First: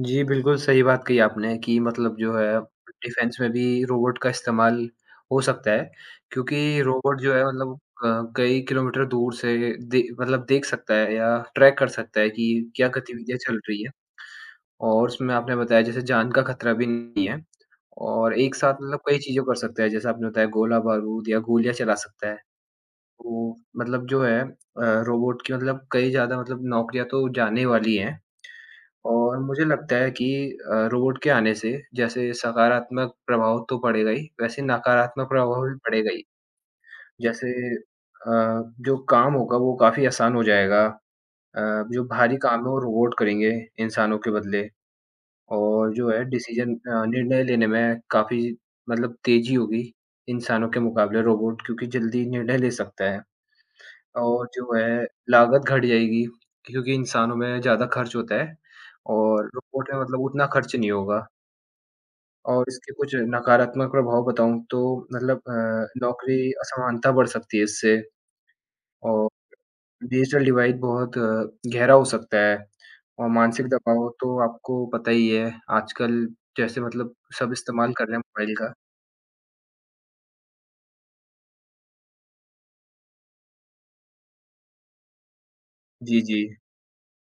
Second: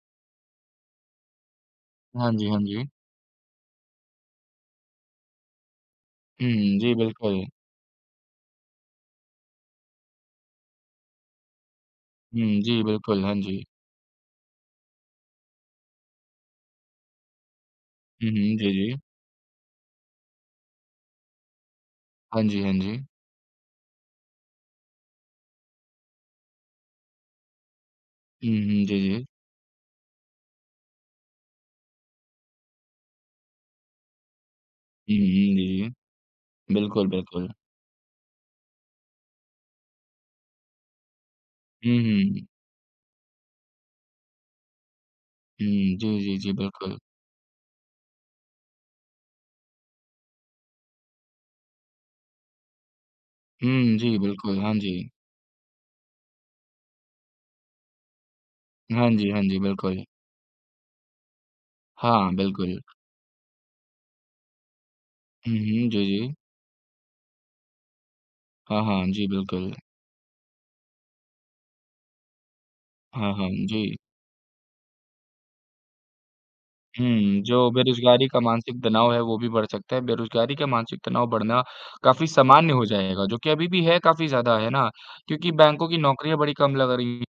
जी, बिल्कुल सही बात कही आपने कि मतलब हाँ जो जी, हाँ है, जी। डिफेन्स में भी रोबोट का इस्तेमाल हो सकता है। हुँ, हुँ। क्योंकि जी रोबोट जो है बिल्कुल। मतलब क कई किलोमीटर दूर से ए दे मतलब देख सकता है या ट्रैक कर सकता है हुँ, कि जी क्या बिल्कुल, हाँ गतिविधियाँ चल जी। रही हैं। और उसमें आपने बताया जैसे जान का खतरा भी नहीं है हुँ, और एक हुँ। जी, साथ मतलब जी। कई चीज़ों कर सकता है। जैसे आपने बताया गोला-बारूद या गोलियाँ चला सकता है। हाँ जी, हाँ जी। तो मतलब जो है अ, रोबोट के मतलब कई ज़्यादा मतलब नौकरियाँ तो जाने वाली हैं। हुँ, हुँ। जी, जी। और मुझे लगता है कि अ, रोबोट के आने से जैसे सकारात्मक प्रभाव तो पड़ेगा ही वैसे हुँ, हुँ। नकारात्मक जी, प्रभाव भी जी। पड़ेगा ही। बिल्कुल, जैसे बिल्कुल। अ, जो काम होगा वो काफ़ी आसान हो जाएगा। अ, हुँ, जो भारी हुँ। काम हो रोबोट करेंगे इंसानों के बदले हुँ। और जो जी, है जी, जी, डिसीज़न बिल्कुल। अ, निर्णय लेने में काफ़ी मतलब तेजी होगी। इंसानों के मुकाबले रोबोट क्योंकि जल्दी निर्णय ले सकता है हुँ, जी और बिल्कुल। जो हाँ है जी। लागत घट जाएगी क्योंकि इंसानों में ज़्यादा खर्च होता है हाँ जी, हाँ और जी, रोबोट है बिल्कुल। मतलब उतना ख़र्च नहीं होगा। हाँ, और बिल्कुल। इसके कुछ नकारात्मक प्रभाव बताऊँ तो मतलब अ, हुँ, हुँ। जी, जी। नौकरी असमानता बढ़ सकती है इससे, हाँ, हाँ। जी और बिल्कुल। डिजिटल डिवाइड बहुत गहरा हो सकता है। और हाँ, हाँ। अम, मानसिक जी। दबाव तो आपको पता ही है, आजकल जैसे हुँ, मतलब हुँ। सब जो इस्तेमाल कर रहे हैं बेरोज़गारी का मोबाइल का। मानसिक तनाव है वो भी बढ़ सकता है। बेरोज़गारी का मानसिक तनाव बढ़ना काफ़ी सामान्य हो जाएगा जो कि अभी भी है काफ़ी ज़्यादा है ना? क्योंकि बैंकों की जी, नौकरियाँ बड़ी जी। कम लग रही हैं।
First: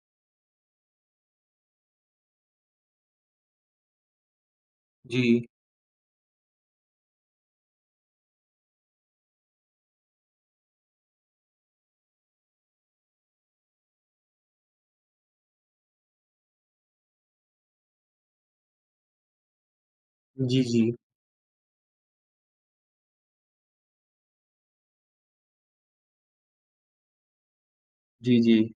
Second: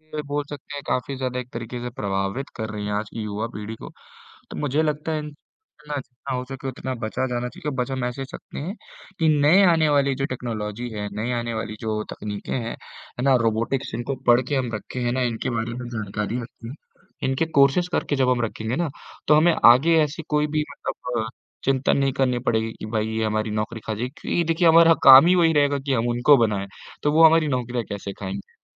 [unintelligible] बोल सकते हैं काफ़ी ज़्यादा एक तरीके से प्रभावित कर रही है आज की युवा पीढ़ी को। तो मुझे लगता है इन [unintelligible] जी। जितना जितना हो सके उतना बचा जाना चाहिए। बच हम ऐसे सकते हैं कि नए आने वाली जो टेक्नोलॉज़ी है, नई आने वाली जो तकनीकें हैं, है ना रोबोटिक्स इनको पढ़ के हम रखें है ना इनके बारे में जानकारी रखते हैं। इनके कोर्सेज़ करके जब हम रखेंगे ना, तो हमें आगे ऐसी कोई भी जी, जी। मतलब चिंतन नहीं करनी पड़ेगी कि भई ये हमारी नौकरी खा जाएगी। क्योंकि देखिए हमारा काम ही वही रहेगा कि हम उनको बनाएँ, तो वो हमारी नौकरियाँ कैसे खाएँगे? जी, जी। जी।